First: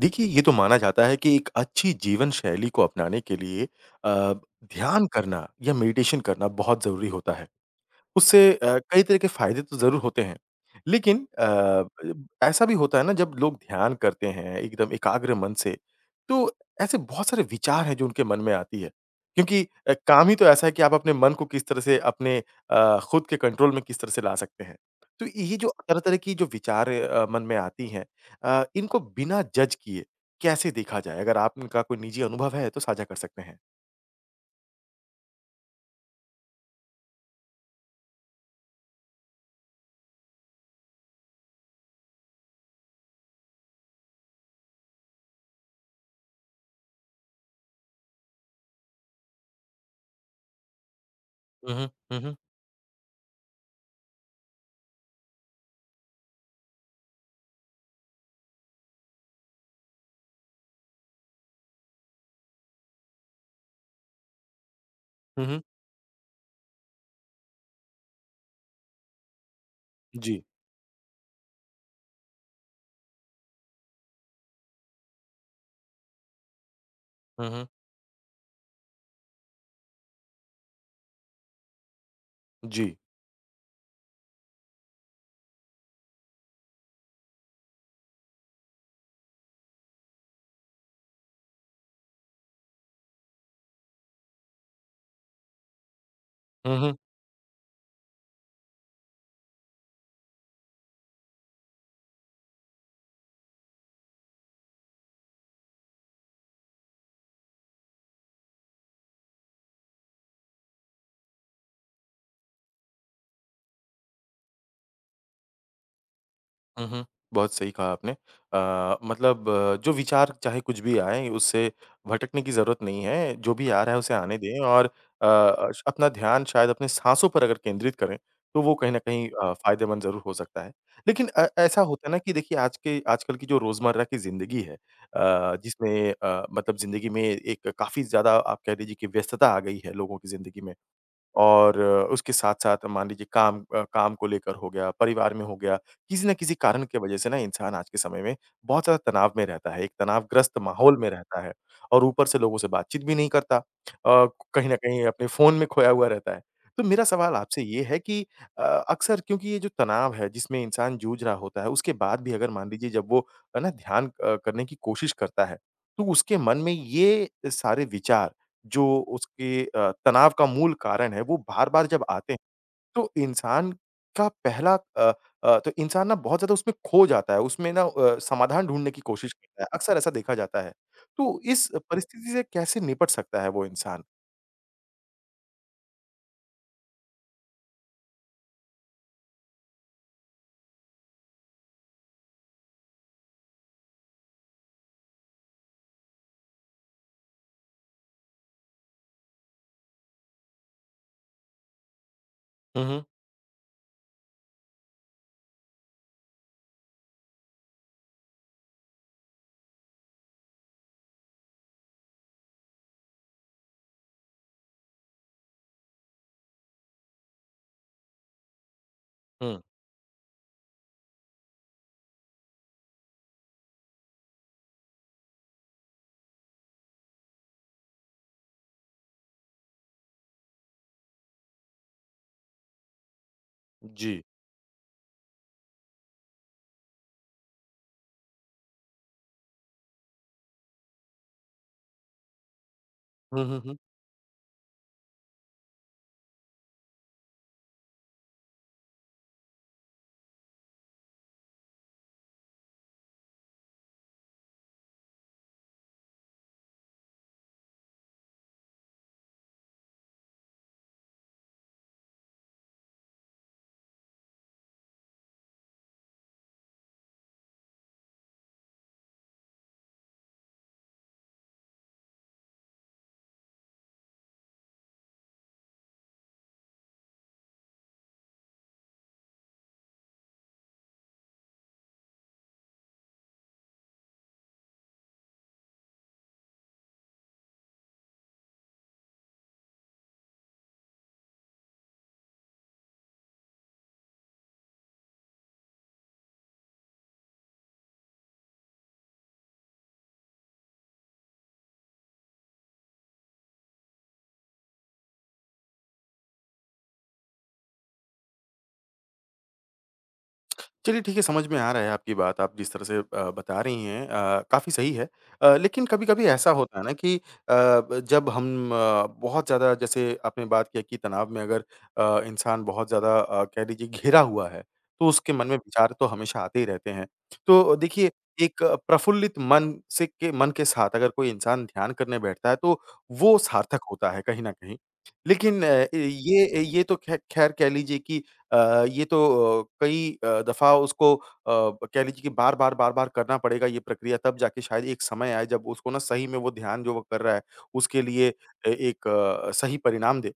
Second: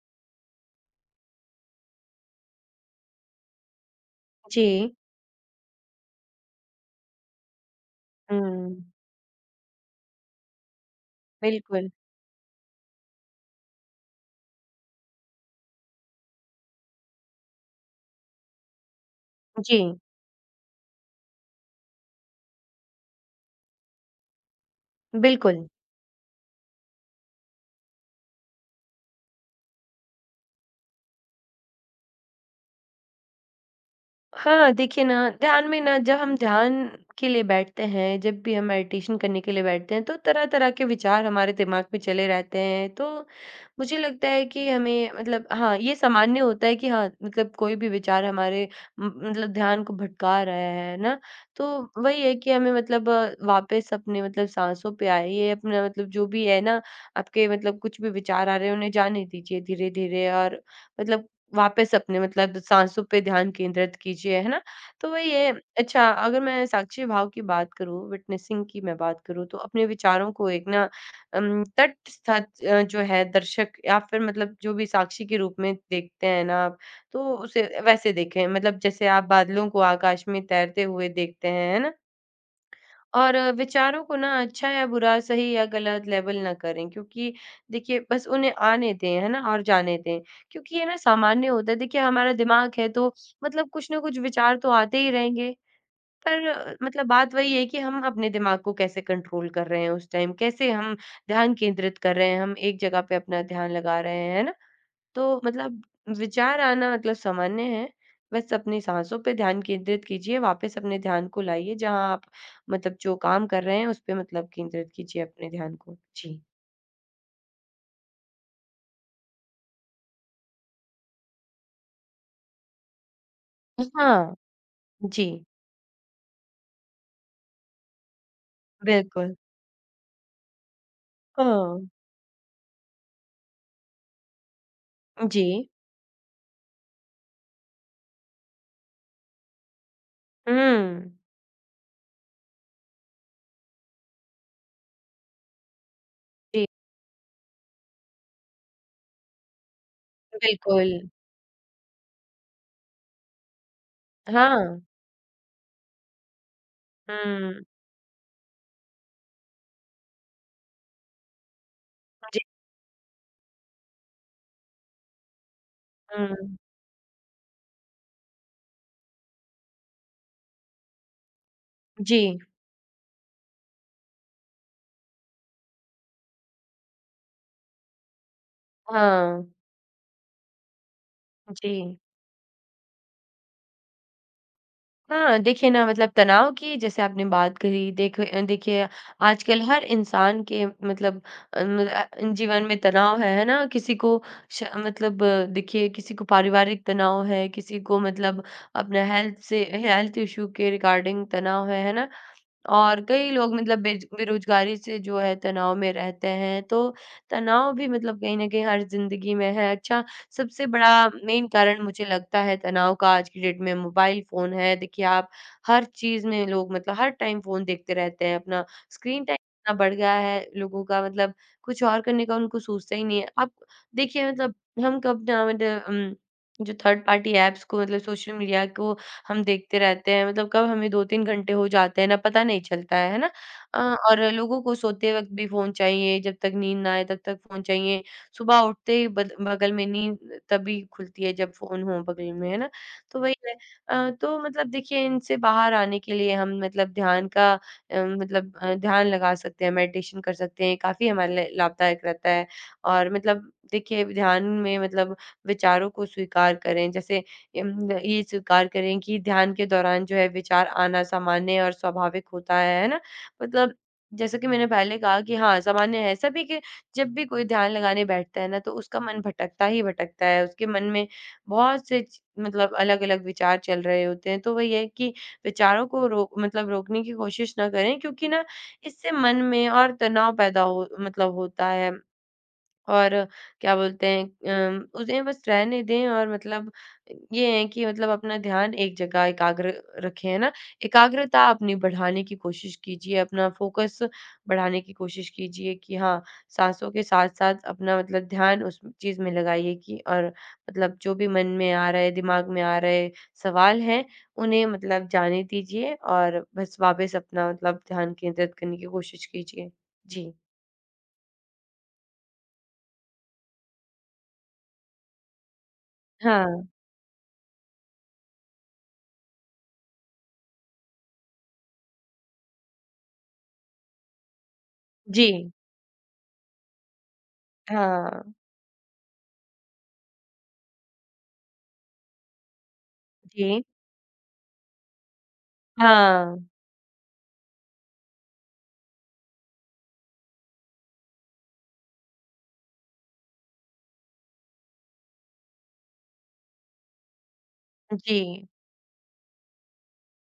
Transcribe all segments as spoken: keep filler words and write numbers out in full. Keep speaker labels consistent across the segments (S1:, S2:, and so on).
S1: देखिए, ये तो माना जाता है कि एक अच्छी जीवन शैली को अपनाने के लिए अ,
S2: जी।
S1: ध्यान करना या मेडिटेशन करना बहुत ज़रूरी होता है। उससे
S2: हुँ,
S1: अ, कई तरह के फ़ायदे तो ज़रूर होते हैं। लेकिन अ,
S2: बिल्कुल।
S1: ब ऐसा भी होता है ना जब लोग ध्यान करते हैं एकदम एकाग्र मन से, तो ऐसे बहुत सारे विचार हैं जो उनके मन में आती है। क्योंकि
S2: जी,
S1: अ, काम ही तो ऐसा है कि आप अपने मन को किस तरह से अपने अ, खुद के कंट्रोल में किस तरह से ला सकते हैं। तो ये
S2: बिल्कुल।
S1: जो तरह-तरह की जो विचार अ, मन में आती हैं अ, इनको बिना जज किए कैसे देखा जाए? अगर आप इनका कोई निजी अनुभव है तो साझा कर सकते हैं।
S2: हाँ, देखिए ना, ध्यान में ना जब हम ध्यान के लिए बैठते हैं, जब भी हम मेडिटेशन करने के लिए बैठते हैं, तो तरह-तरह के विचार हमारे दिमाग में चले रहते हैं। तो मुझे लगता है कि हमें मतलब हाँ, ये सामान्य होता है कि हाँ, मतलब कोई भी विचार हमारे म मतलब ध्यान को भटका रहा है ना,
S1: हुँ, हुँ।
S2: तो
S1: हुँ,
S2: वही है
S1: हुँ।
S2: कि हमें मतलब अ, वापस अपने मतलब साँसों पे आइए, अपना मतलब जो भी है ना, आपके मतलब कुछ भी विचार आ रहे हैं, उन्हें जाने दीजिए धीरे-धीरे और मतलब वापस अपने मतलब साँसों पे ध्यान केंद्रित कीजिए, है ना? तो वही
S1: हुँ,
S2: है।
S1: हुँ।
S2: अच्छा, अगर मैं साक्षी भाव की बात करूँ, विटनेसिंग की मैं बात करूँ तो अपने विचारों
S1: जी।
S2: को एक ना अम, तटस्थ अ, जो है दर्शक या फिर मतलब जो भी साक्षी के रूप में देखते हैं ना आप, तो
S1: हुँ,
S2: उसे
S1: हुँ।
S2: वैसे देखें। मतलब जैसे आप बादलों को आकाश में तैरते हुए देखते हैं, है ना?
S1: जी।
S2: और विचारों को ना अच्छा या बुरा, सही या गलत लेबल ना करें क्योंकि देखिए बस उन्हें आने दें, है ना? और जाने दें। क्योंकि ये ना सामान्य होता है, देखिए हमारा दिमाग है तो मतलब कुछ ना कुछ विचार तो आते ही रहेंगे। पर अ,
S1: हुँ, हुँ।
S2: मतलब बात वही है कि हम अपने दिमाग को कैसे कंट्रोल कर रहे हैं उस टाइम, कैसे हम ध्यान केंद्रित कर रहे हैं, हम एक जगह पे अपना ध्यान लगा रहे हैं, है ना? तो मतलब विचार आना मतलब सामान्य है। बस अपनी साँसों पे ध्यान केंद्रित कीजिए, वापस अपने ध्यान को लाइए जहाँ आप मतलब जो काम कर रहे हैं उस पे मतलब केंद्रित कीजिए अपने ध्यान को। जी।
S1: हुँ, हुँ। बहुत सही कहा आपने। अ, मतलब अ, जो विचार चाहे कुछ भी आए उससे भटकने की ज़रूरत नहीं है। जो भी आ रहा है उसे
S2: हाँ,
S1: आने दें और अ,
S2: जी,
S1: अश अपना ध्यान शायद अपने साँसों पर अगर केंद्रित करें, तो वो कहीं न कहीं
S2: बिल्कुल।
S1: अ, फ़ायदेमंद ज़रूर हो सकता है। लेकिन अ, ऐसा
S2: हाँ,
S1: होता है ना कि देखिए आज के आजकल की जो रोज़मर्रा की ज़िंदगी है
S2: जी।
S1: अ, जिसमें अ, मतलब ज़िंदगी में एक काफ़ी ज़्यादा आप कह लीजिए कि व्यस्तता आ गई है लोगों की ज़िंदगी में।
S2: हुँ,
S1: और अ, उसके साथ-साथ मान लीजिए काम अ, काम को लेकर हो गया, परिवार में हो गया, किसी न किसी
S2: जी,
S1: कारण की वजह से ना इंसान आज के समय में बहुत ज़्यादा तनाव में रहता है, एक तनावग्रस्त
S2: बिल्कुल।
S1: माहौल में रहता है और ऊपर से लोगों से बातचीत भी नहीं करता। अ, कहीं न
S2: हाँ,
S1: कहीं अपने फ़ोन में खोया हुआ रहता है। तो मेरा सवाल आपसे
S2: हुँ,
S1: ये है कि अ, अक्सर क्योंकि ये जो तनाव है जिसमें इंसान जूझ रहा होता है, उसके बाद भी
S2: जी,
S1: अगर मान लीजिए जब वो है ना ध्यान अ, करने की कोशिश करता है, तो उसके
S2: हुँ,
S1: मन में ये सारे विचार जो उसके अ, तनाव का मूल कारण है, वो बार-बार जब आते हैं,
S2: जी,
S1: तो इंसान का पहला अ अ, तो इंसान ना बहुत ज़्यादा उसमें खो जाता है, उसमें ना अ, समाधान ढूँढने की कोशिश
S2: हाँ,
S1: करता है, अक्सर ऐसा देखा जाता है। तो इस
S2: जी।
S1: परिस्थिति से कैसे निपट सकता है वो इंसान?
S2: हाँ, देखिए ना मतलब तनाव की जैसे आपने बात करी देखो अ, देखिए आजकल हर इंसान के मतलब अ, म- अ, जीवन में तनाव है है ना किसी को श, मतलब अ, देखिए किसी को पारिवारिक तनाव है किसी को मतलब अपना हेल्थ से हेल्थ इशू के रिगार्डिंग तनाव है है ना
S1: हुँ,
S2: और
S1: हुँ।
S2: कई लोग मतलब बेज बेरोज़गारी से जो है तनाव में रहते हैं, तो तनाव भी मतलब कहीं न कहीं हर ज़िंदगी में है। अच्छा, सबसे बड़ा मेन कारण मुझे लगता है तनाव का आज की डेट में मोबाइल फ़ोन है। देखिए, आप हर चीज़ में लोग मतलब हर टाइम फ़ोन देखते रहते हैं, अपना स्क्रीन टाइम
S1: हुँ।
S2: इतना बढ़ गया है लोगों का मतलब कुछ और करने का उनको सोचता ही नहीं है। आप देखिए मतलब हम कब ना मतलब उम, जो थर्ड पार्टी ऐप्स को मतलब सोशल मीडिया को हम देखते रहते हैं, मतलब कब हमें दो-तीन घंटे हो जाते हैं ना पता नहीं चलता है, है ना? अ, और
S1: जी।
S2: लोगों को सोते वक़्त भी फ़ोन चाहिए, जब तक नींद ना आए तब तक फ़ोन चाहिए, सुबह उठते ही बद बगल में नींद तभी खुलती है जब फ़ोन हो बगल में, है ना? तो वही
S1: हुँ,
S2: है।
S1: हुँ, हुँ।
S2: अ, तो मतलब देखिए इनसे बाहर आने के लिए हम मतलब ध्यान का अ, मतलब अ, ध्यान लगा सकते हैं, मेडिटेशन कर सकते हैं, काफ़ी हमारे लिए लाभदायक रहता है और मतलब देखिए ध्यान में मतलब विचारों को स्वीकार करें, जैसे इम ये स्वीकार करें कि ध्यान के दौरान जो है विचार आना सामान्य और स्वाभाविक होता है, है ना? मतलब जैसा कि मैंने पहले कहा कि हाँ, सामान्य है। सभी के जब भी कोई ध्यान लगाने बैठता है ना, तो उसका मन भटकता ही भटकता है। उसके मन में बहुत से च मतलब अलग-अलग विचार चल रहे होते हैं। तो वही है कि विचारों को रोक मतलब रोकने की कोशिश ना करें क्योंकि ना इससे मन में और तनाव पैदा हो मतलब होता है। और क्या बोलते हैं अम, उन्हें बस रहने दें और मतलब ये है कि मतलब अपना ध्यान एक जगह एकाग्र रखें, है ना? एकाग्रता अपनी बढ़ाने की कोशिश कीजिए, अपना फ़ोकस बढ़ाने की कोशिश कीजिए कि हाँ, साँसों के साथ-साथ अपना मतलब ध्यान उस चीज़ में लगाइए कि और मतलब जो भी मन में आ रहे, दिमाग में आ रहे सवाल हैं, उन्हें मतलब जाने दीजिए और बस वापस अपना मतलब ध्यान केंद्रित करने की कोशिश कीजिए। जी।
S1: चलिए ठीक है, समझ में आ रहा है आपकी बात, आप जिस तरह से अ, बता रही हैं अ, काफ़ी सही है। अ, लेकिन कभी-कभी ऐसा
S2: हाँ।
S1: होता है ना कि अ, ब जब हम अ, बहुत ज़्यादा जैसे आपने बात किया कि तनाव में अगर अ, इंसान बहुत ज़्यादा अ, कह लीजिए घिरा हुआ है, तो
S2: जी।
S1: उसके मन में विचार तो हमेशा आते ही रहते हैं। तो देखिए,
S2: हाँ।
S1: एक अ, प्रफुल्लित मन से के मन के साथ अगर कोई इंसान ध्यान करने बैठता है, तो वो
S2: जी,
S1: सार्थक होता है कहीं न कहीं। लेकिन अ,
S2: हाँ,
S1: ये ये तो ख़ै ख़ैर कह लीजिए कि अ, ये तो अ, कई अ, दफ़ा उसको अ, कह लीजिए कि बार-बार, बार-बार करना पड़ेगा ये प्रक्रिया तब जाके शायद एक समय आए जब उसको ना सही में वो ध्यान जो वो कर रहा है उसके लिए
S2: जी,
S1: ए एक अ, सही परिणाम दे।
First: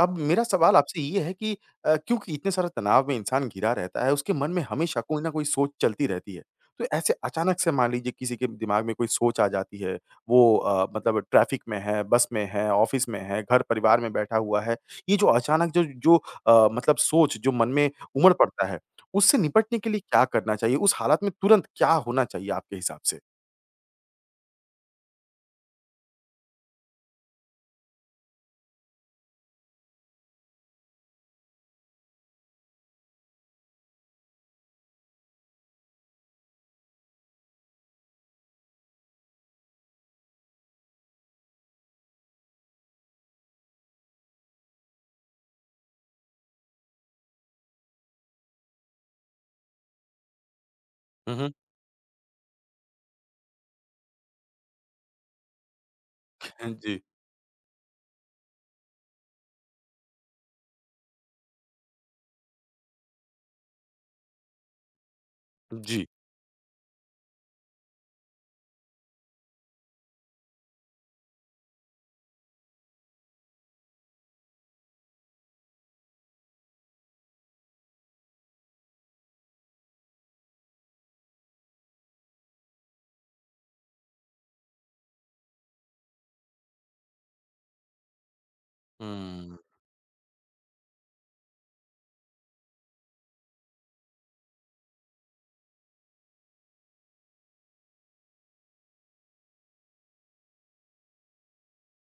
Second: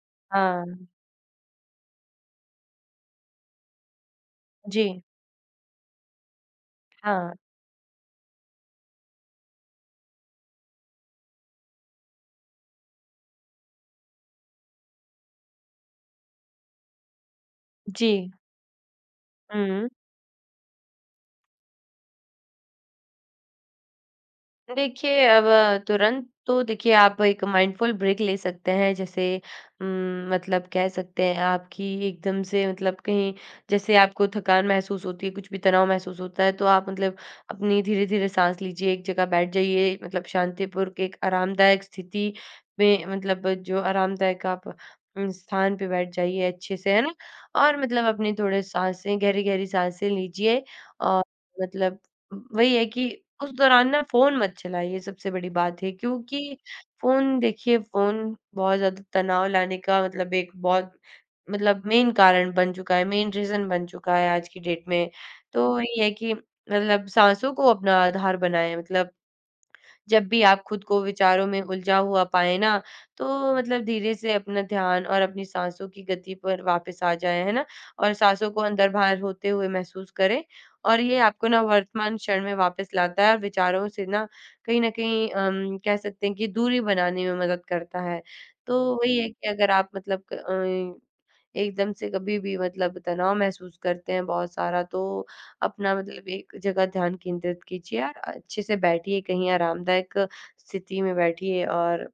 S1: अब मेरा
S2: हाँ,
S1: सवाल आपसे ये है कि अ, क्योंकि इतने सारे तनाव में इंसान घिरा रहता है, उसके मन में हमेशा
S2: जी,
S1: कोई ना कोई सोच चलती रहती है। तो ऐसे
S2: हाँ,
S1: अचानक से मान लीजिए किसी के दिमाग में कोई सोच आ जाती है, वो अ, मतलब ट्रैफ़िक में है, बस में है, ऑफ़िस में है, घर-परिवार में बैठा हुआ है। ये जो अचानक जो जो अ, मतलब सोच जो मन में
S2: जी,
S1: उमड़ पड़ता है, उससे निपटने
S2: हुँ।
S1: के लिए क्या करना चाहिए? उस हालत में तुरंत क्या होना चाहिए आपके हिसाब से?
S2: देखिए, अब तुरंत तो देखिए आप एक माइंडफुल ब्रेक ले सकते हैं जैसे उम, मतलब कह सकते हैं आपकी एकदम से मतलब कहीं जैसे आपको थकान महसूस होती है, कुछ भी तनाव महसूस होता है तो आप मतलब अपनी धीरे-धीरे साँस लीजिए, एक जगह बैठ जाइए मतलब शांतिपूर्वक एक आरामदायक स्थिति में मतलब जो आरामदायक आप उम, स्थान पे बैठ जाइए अच्छे से, है ना? और मतलब अपनी थोड़े साँसें गहरी-गहरी साँसें लीजिए और
S1: हुँ, हुँ।
S2: मतलब वही है कि उस दौरान ना फ़ोन मत चलाइए सबसे बड़ी बात है क्योंकि
S1: जी।
S2: फ़ोन देखिए फ़ोन बहुत ज़्यादा तनाव लाने का मतलब एक बहुत मतलब मेन कारण बन चुका है, मेन रीज़न बन चुका है आज की डेट में। तो वही
S1: जी।
S2: है कि मतलब साँसों को अपना आधार बनाएँ मतलब जब भी आप खुद को विचारों में उलझा हुआ पाएँ ना, तो मतलब धीरे से अपना ध्यान और अपनी साँसों की गति पर वापस आ जाएँ, है ना? और साँसों को अंदर-बाहर होते हुए महसूस करें और ये आपको ना वर्तमान क्षण में वापस लाता है और विचारों से ना कहीं न कहीं अम, कह सकते हैं कि दूरी बनाने में मदद करता है। तो वही है कि
S1: हुँ,
S2: अगर आप मतलब क अ, एकदम से कभी भी मतलब तनाव महसूस करते हैं बहुत सारा तो अपना मतलब एक जगह ध्यान केंद्रित कीजिए और अच्छे से बैठिए कहीं आरामदायक स्थिति में बैठिए और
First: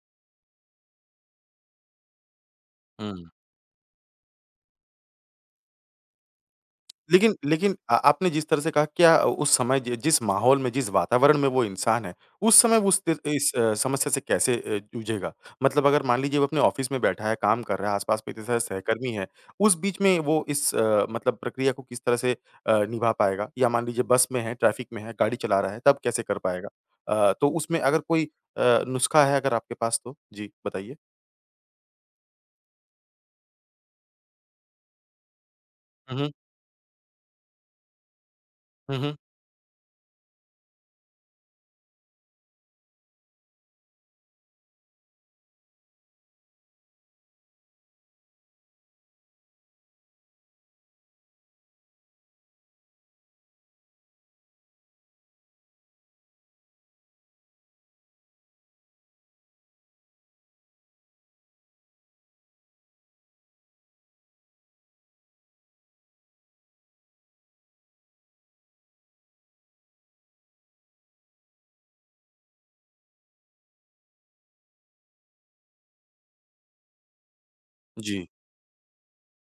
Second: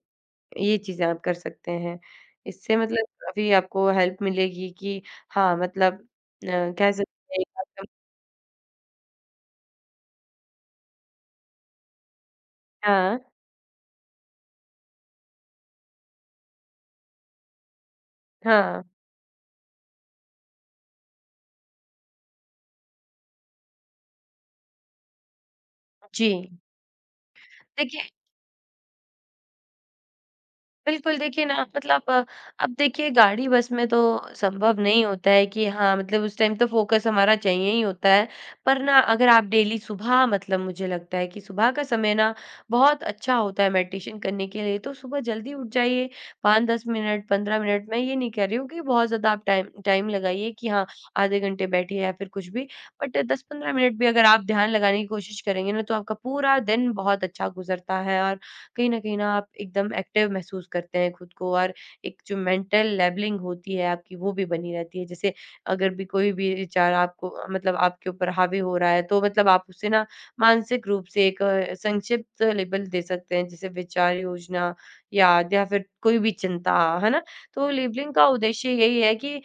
S2: ये चीज़ें आप कर सकते हैं। इससे मतलब
S1: हुँ।
S2: काफ़ी आपको हेल्प मिलेगी कि हाँ, मतलब अ, कह सकते
S1: लेकिन
S2: हैं कि
S1: लेकिन
S2: आपका-।
S1: अ, आपने जिस तरह से कहा क्या उस समय जि जिस माहौल में, जिस वातावरण में वो इंसान है, उस समय वो उस त
S2: हाँ,
S1: इस अ, समस्या से कैसे अ, जूझेगा? मतलब अगर मान लीजिए वो अपने ऑफ़िस में बैठा है, काम कर रहा है, आस-पास में इतने सारे
S2: हाँ।
S1: सहकर्मी हैं, उस बीच में वो इस अ, मतलब प्रक्रिया को किस तरह से अ, निभा पाएगा? या मान लीजिए बस में है, ट्रैफ़िक में है, गाड़ी चला रहा है, तब कैसे
S2: जी।
S1: कर पाएगा? अ, तो उसमें अगर
S2: देखिए
S1: कोई अ, नुस्खा है अगर आपके पास तो? जी, बताइए।
S2: बिल्कुल, देखिए ना मतलब अ, अब देखिए गाड़ी बस में तो संभव नहीं होता है कि हाँ,
S1: हुँ,
S2: मतलब
S1: हुँ।
S2: उस टाइम तो फ़ोकस हमारा चाहिए ही होता है। पर
S1: हुँ,
S2: ना
S1: हुँ।
S2: अगर आप डेली सुबह मतलब मुझे लगता है कि सुबह का समय ना बहुत अच्छा होता है मेडिटेशन करने के लिए, तो सुबह जल्दी उठ जाइए पाँच से दस मिनट, पंद्रह मिनट मैं ये नहीं कह रही हूँ कि बहुत ज़्यादा आप टाइम टाइम लगाइए कि हाँ, आधे घंटे बैठिए या फिर कुछ भी। बट दस से पंद्रह मिनट भी अगर आप ध्यान लगाने की कोशिश करेंगे ना, तो आपका पूरा दिन बहुत अच्छा गुज़रता है और कहीं न कहीं ना आप एकदम एक्टिव महसूस करते हैं खुद को और एक जो मेंटल लेवलिंग होती है आपकी वो भी बनी रहती है। जैसे अगर भी कोई भी विचार आपको मतलब आपके ऊपर हावी हो रहा है तो मतलब आप उसे ना मानसिक रूप से एक अ, संक्षिप्त लेबल दे सकते हैं जैसे विचार, योजना, याद या फिर कोई भी चिंता, है ना? तो लेबलिंग
S1: जी।
S2: का उद्देश्य यही है कि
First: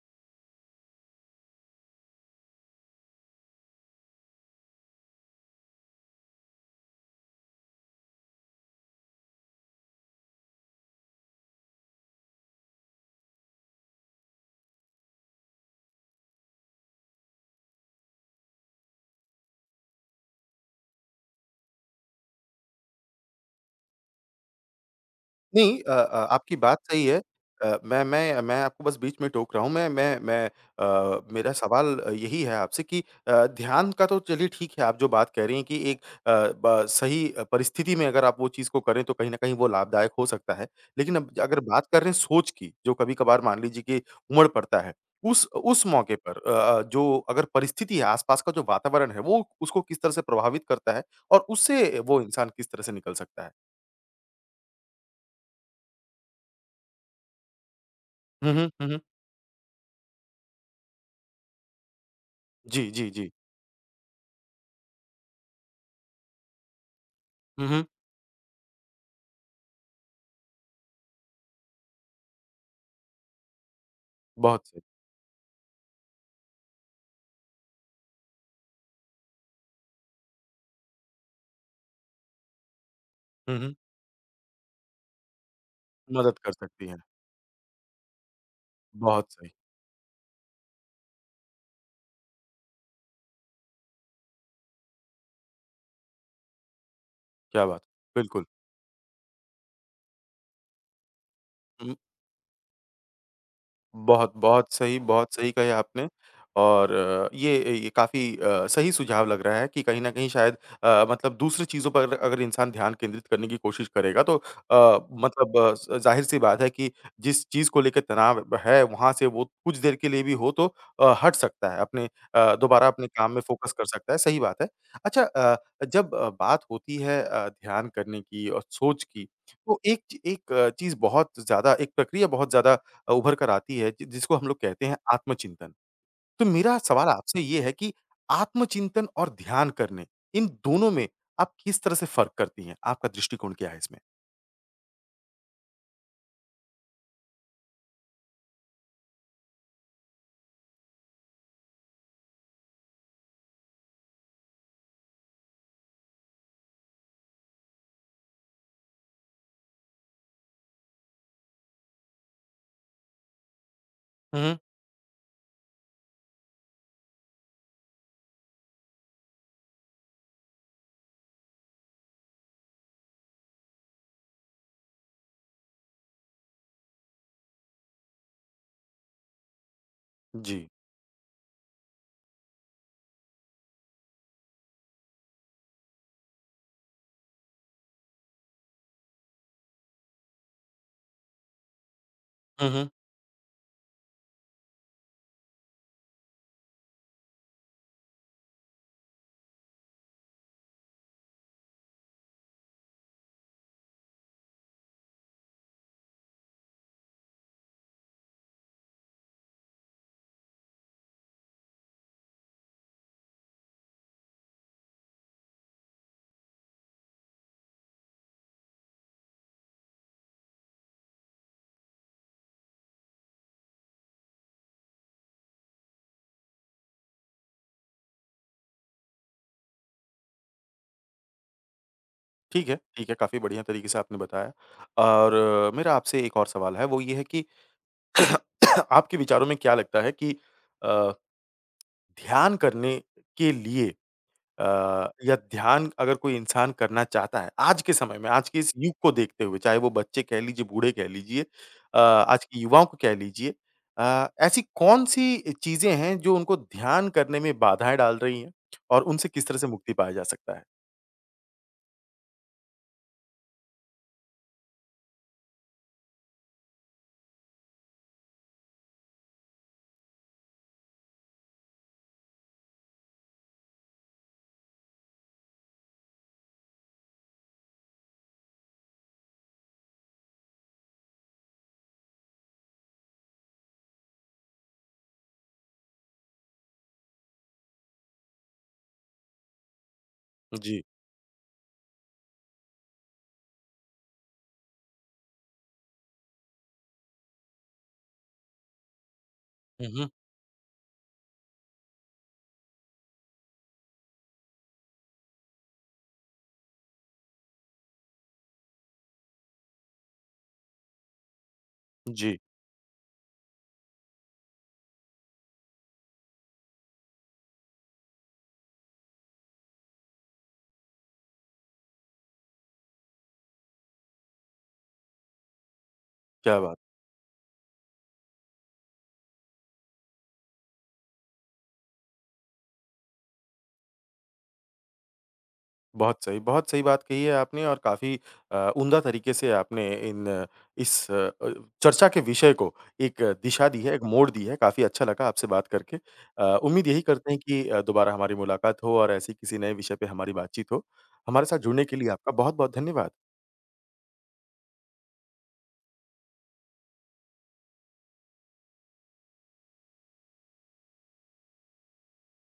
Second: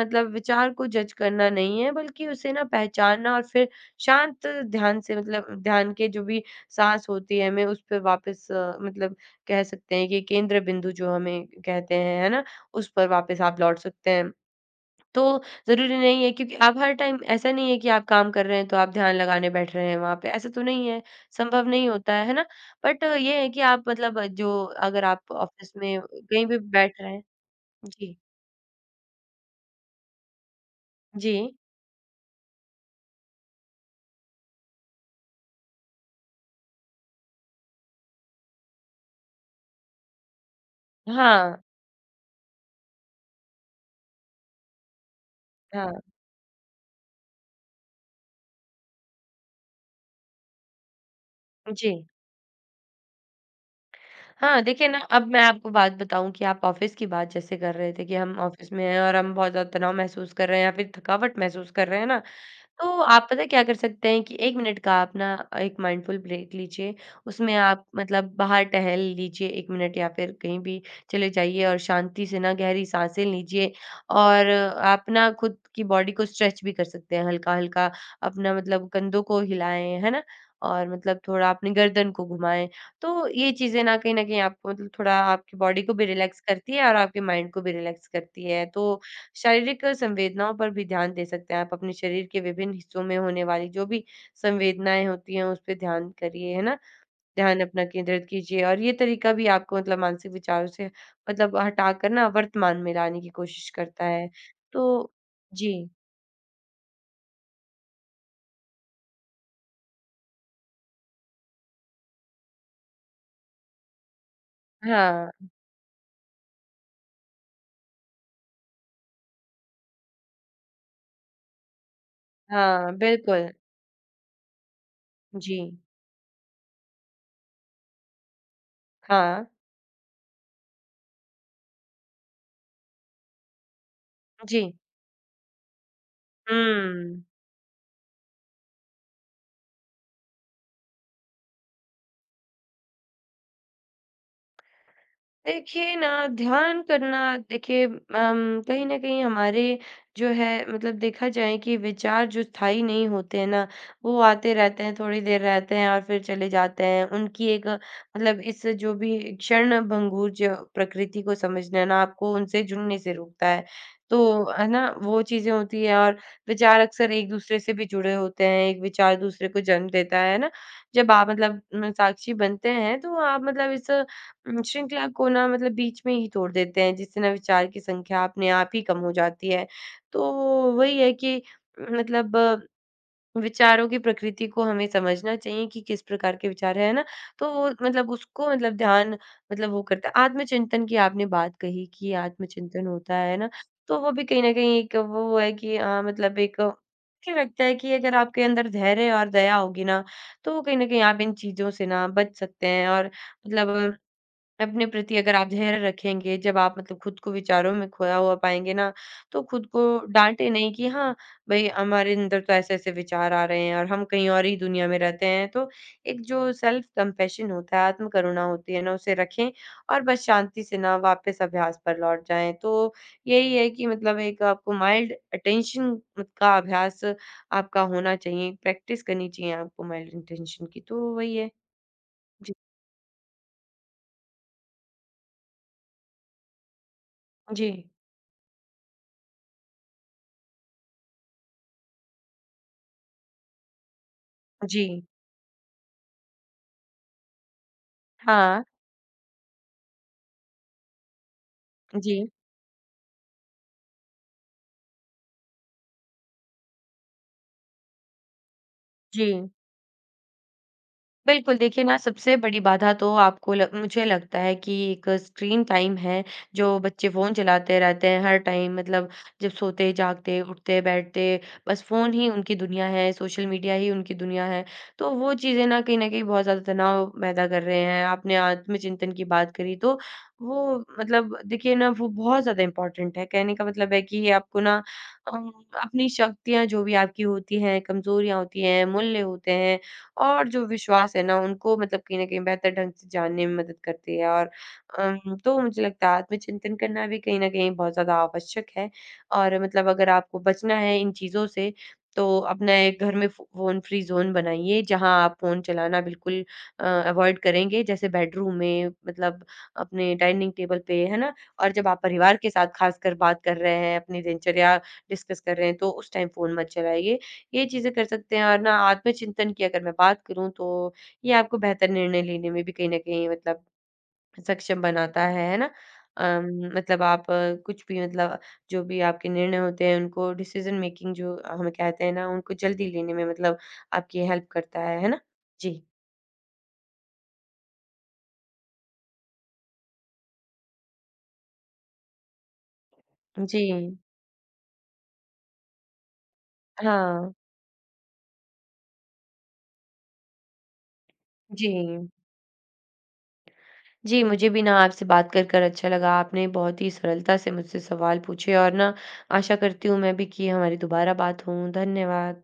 S2: मतलब विचार को जज करना नहीं है बल्कि उसे ना पहचानना और फिर शांत ध्यान से मतलब ध्यान के जो भी साँस होती है, हमें उस पे वापस अ, मतलब कह सकते हैं कि केंद्र बिंदु जो हमें कहते हैं, है ना? उस पर वापस आप लौट सकते हैं। तो ज़रूरी नहीं है क्योंकि आप हर टाइम ऐसा नहीं है कि आप काम कर रहे हैं, तो आप ध्यान लगाने बैठ रहे हैं वहाँ पे, ऐसा तो नहीं है, संभव नहीं होता है, है ना? बट ये है कि आप मतलब जो अगर आप ऑफ़िस
S1: नहीं अ
S2: में
S1: अ,
S2: कहीं
S1: आपकी
S2: भी
S1: बात
S2: बैठ
S1: सही
S2: रहे
S1: है।
S2: हैं।
S1: अ, मैं
S2: जी।
S1: मैं मैं आपको बस बीच में टोक रहा हूँ। मैं मैं मैं अ,
S2: जी।
S1: मेरा सवाल यही है आपसे कि अ, ध्यान का तो चलिए ठीक है, आप जो बात कह रही हैं कि एक अ, ब सही अ, परिस्थिति में अगर आप वो चीज़ को करें तो कहीं न कहीं वो लाभदायक हो सकता है। लेकिन अब अगर
S2: हाँ,
S1: बात कर रहे हैं सोच की, जो कभी-कभार मान लीजिए कि उमड़ पड़ता है, उस उस
S2: हाँ।
S1: मौके पर अ अ, जो अगर परिस्थिति है, आस-पास का जो वातावरण है, वो उसको किस तरह से प्रभावित करता है और
S2: जी।
S1: उससे वो इंसान किस तरह से निकल सकता है?
S2: हाँ, देखिए ना, अब मैं आपको बात बताऊँ कि आप ऑफ़िस की बात जैसे कर रहे थे कि हम
S1: हुँ, हुँ।
S2: ऑफ़िस में
S1: हुँ, हुँ।
S2: हैं और हम बहुत ज़्यादा तनाव महसूस कर रहे हैं या फिर थकावट महसूस कर रहे हैं ना,
S1: जी,
S2: तो
S1: जी, जी।
S2: आप पता है क्या कर सकते हैं कि एक मिनट का आप ना एक mindful ब्रेक लीजिए। उसमें
S1: हुँ, हुँ।
S2: आप मतलब बाहर टहल लीजिए एक मिनट या फिर कहीं भी चले जाइए और शांति से ना गहरी साँसें लीजिए और
S1: बहुत सही।
S2: आप ना खुद की बॉडी को स्ट्रेच भी कर सकते हैं हल्का-हल्का। अपना मतलब कंधों को हिलाएँ, है ना? और मतलब थोड़ा अपनी गर्दन को घुमाएँ। तो ये
S1: हुँ, हुँ।
S2: चीज़ें ना कहीं न कहीं आपको मतलब थोड़ा आपकी बॉडी को भी
S1: मदद
S2: रिलैक्स
S1: कर
S2: करती है
S1: सकती
S2: और
S1: हैं।
S2: आपके माइंड को भी रिलैक्स करती है। तो
S1: बहुत सही,
S2: शारीरिक संवेदनाओं पर भी ध्यान दे सकते हैं आप अपने शरीर के विभिन्न हिस्सों में होने वाली जो भी संवेदनाएँ होती हैं, उस पे ध्यान करिए, है ना? ध्यान
S1: क्या बात!
S2: अपना केंद्रित
S1: बिल्कुल।
S2: कीजिए और ये तरीका भी आपको मतलब मानसिक विचारों से मतलब हटाकर ना वर्तमान में लाने की कोशिश करता है।
S1: बहुत, बहुत सही
S2: तो
S1: बहुत सही
S2: जी,
S1: कहा आपने और अ, ये ये काफ़ी अ, सही सुझाव लग रहा है कि कहीं न कहीं शायद अ, मतलब दूसरी चीज़ों पर अगर इंसान ध्यान केंद्रित करने की कोशिश करेगा तो अ,
S2: हाँ,
S1: मतलब अ, ज़ाहिर-सी बात है कि जिस चीज़ को लेके तनाव है, वहाँ से वो कुछ देर के लिए भी हो तो अ, हट सकता है अपने अ, दोबारा
S2: हाँ,
S1: अपने काम में
S2: बिल्कुल।
S1: फ़ोकस कर सकता है, सही बात है। अच्छा अ,
S2: जी,
S1: जब अ, बात होती है अ, ध्यान करने की और सोच की,
S2: हाँ,
S1: तो एक च एक चीज़ बहुत ज़्यादा एक प्रक्रिया बहुत ज़्यादा अ, उभर कर आती है जि जिसको हम लोग
S2: जी।
S1: कहते हैं आत्मचिंतन। तो मेरा सवाल
S2: हुँ।
S1: आपसे ये है कि आत्मचिंतन और ध्यान करने, इन दोनों में आप किस तरह से फ़र्क करती हैं? आपका दृष्टिकोण क्या है इसमें?
S2: देखिए ना ध्यान करना देखिए अम, कहीं न कहीं हमारे जो है मतलब देखा जाए कि विचार जो स्थायी नहीं होते हैं ना, वो आते रहते हैं, थोड़ी देर रहते हैं और फिर चले जाते हैं। उनकी एक मतलब इस जो भी क्षणभंगुर जो प्रकृति को समझना है ना आपको उनसे जुड़ने से रोकता है।
S1: हुँ,
S2: तो
S1: हुँ।
S2: है ना, वो चीज़ें होती हैं और विचार अक्सर एक-दूसरे से भी जुड़े होते हैं, एक विचार दूसरे को जन्म देता है, है ना? जब आप मतलब उम, साक्षी बनते हैं तो आप मतलब इस उम, श्रृंखला को ना मतलब बीच में ही तोड़ देते हैं, जिससे ना विचार की संख्या अपने आप ही कम हो जाती है। तो
S1: जी।
S2: वही है कि मतलब विचारों की प्रकृति को हमें समझना चाहिए कि किस प्रकार के विचार है ना? तो वो मतलब उसको मतलब ध्यान मतलब वो करता है। आत्मचिंतन की आपने बात कही कि
S1: हुँ,
S2: आत्मचिंतन
S1: हुँ।
S2: होता है ना? तो वो भी कहीं न कहीं एक वो है कि अ, मतलब एक मुझे लगता है कि अगर आपके अंदर धैर्य और दया होगी ना, तो कहीं न कहीं आप इन चीज़ों से ना बच सकते हैं और मतलब अपने प्रति अगर आप धैर्य रखेंगे, जब आप मतलब खुद को विचारों में खोया हुआ पाएँगे ना, तो खुद को डाँटे नहीं कि हाँ, भई हमारे अंदर तो ऐसे-ऐसे विचार आ रहे हैं और हम कहीं और ही दुनिया में रहते हैं। तो एक जो सेल्फ कंपैशन होता है, आत्म करुणा होती है ना, उसे रखें और बस शांति से ना वापस अभ्यास पर लौट जाएँ। तो यही है कि मतलब एक आपको माइल्ड अटेंशन का अभ्यास आपका होना चाहिए, प्रैक्टिस करनी चाहिए आपको माइल्ड अटेंशन की, तो वही है। जी।
S1: ठीक है, ठीक है, काफ़ी बढ़िया तरीके से आपने बताया और अ, मेरा आपसे एक और सवाल है वो ये है कि
S2: जी।
S1: आपके विचारों में क्या लगता है कि अ, ध्यान करने के लिए अ,
S2: जी।
S1: या ध्यान अगर कोई इंसान करना चाहता है, आज के समय में, आज के
S2: हाँ।
S1: इस युग को देखते हुए, चाहे वो बच्चे कह लीजिए, बूढ़े कह लीजिए अ,
S2: जी।
S1: आज के युवाओं को कह लीजिए अ, ऐसी कौन-सी चीज़ें हैं जो उनको ध्यान करने में बाधाएँ डाल रही हैं और उनसे किस
S2: जी,
S1: तरह से मुक्ति पाया जा सकता है?
S2: बिल्कुल देखिए ना सबसे बड़ी बाधा तो आपको लग मुझे लगता है कि एक स्क्रीन टाइम है, जो बच्चे फ़ोन चलाते रहते हैं हर टाइम मतलब जब सोते, जागते, उठते, बैठते, बस फ़ोन ही उनकी दुनिया है, सोशल मीडिया ही उनकी दुनिया है। तो वो चीज़ें ना कहीं न कहीं बहुत ज़्यादा तनाव पैदा कर रहे हैं, आपने आत्मचिंतन की बात करी तो वो मतलब देखिए ना वो बहुत ज़्यादा इम्पोर्टेंट है, कहने का मतलब है कि ये आपको ना अम, अपनी शक्तियाँ जो भी आपकी होती हैं, कमज़ोरियाँ होती हैं, मूल्य होते हैं, और जो
S1: जी।
S2: विश्वास है ना उनको मतलब कहीं न कहीं बेहतर ढंग से जानने में मदद करती है और अम, तो मुझे लगता है आत्मचिंतन करना भी कहीं न कहीं बहुत ज़्यादा आवश्यक है और
S1: हुँ,
S2: मतलब अगर
S1: हुँ।
S2: आपको बचना है इन चीज़ों से तो अपना एक घर में फ़ो फ़ोन फ्री ज़ोन बनाइए जहाँ आप फ़ोन चलाना बिल्कुल अ, अवॉइड करेंगे जैसे बेडरूम में मतलब अपने डाइनिंग टेबल पे, है ना? और जब आप परिवार
S1: जी,
S2: के साथ ख़ासकर बात कर रहे हैं, अपनी दिनचर्या डिस्कस कर रहे हैं तो उस टाइम फ़ोन मत चलाइए। ये चीज़ें कर सकते हैं और ना आत्मचिंतन की अगर मैं बात करूँ तो ये आपको बेहतर निर्णय लेने में भी कहीं न कहीं मतलब सक्षम बनाता है, है ना? अम,
S1: क्या बात!
S2: मतलब आप अ, कुछ भी मतलब जो भी आपके निर्णय होते हैं उनको डिसीज़न मेकिंग जो हम कहते हैं ना उनको जल्दी लेने में मतलब आपकी हेल्प करता है, है ना? जी।
S1: बहुत सही, बहुत सही बात कही है आपने और काफ़ी अ, उम्दा तरीके से आपने इन अ, इस अ, अ, चर्चा के विषय को एक अ, दिशा दी है,
S2: जी।
S1: एक मोड़ दी है, काफ़ी अच्छा लगा आपसे बात करके। अ, उम्मीद यही करते
S2: हाँ।
S1: हैं कि अ, दोबारा हमारी मुलाकात हो और ऐसे ही किसी नए विषय पे हमारी बातचीत हो। हमारे साथ
S2: जी।
S1: जुड़ने के लिए आपका बहुत-बहुत धन्यवाद।
S2: जी, मुझे भी ना आपसे बात कर कर अच्छा लगा। आपने बहुत ही सरलता से मुझसे सवाल पूछे और ना आशा करती हूँ मैं भी कि हमारी दोबारा बात हो। धन्यवाद।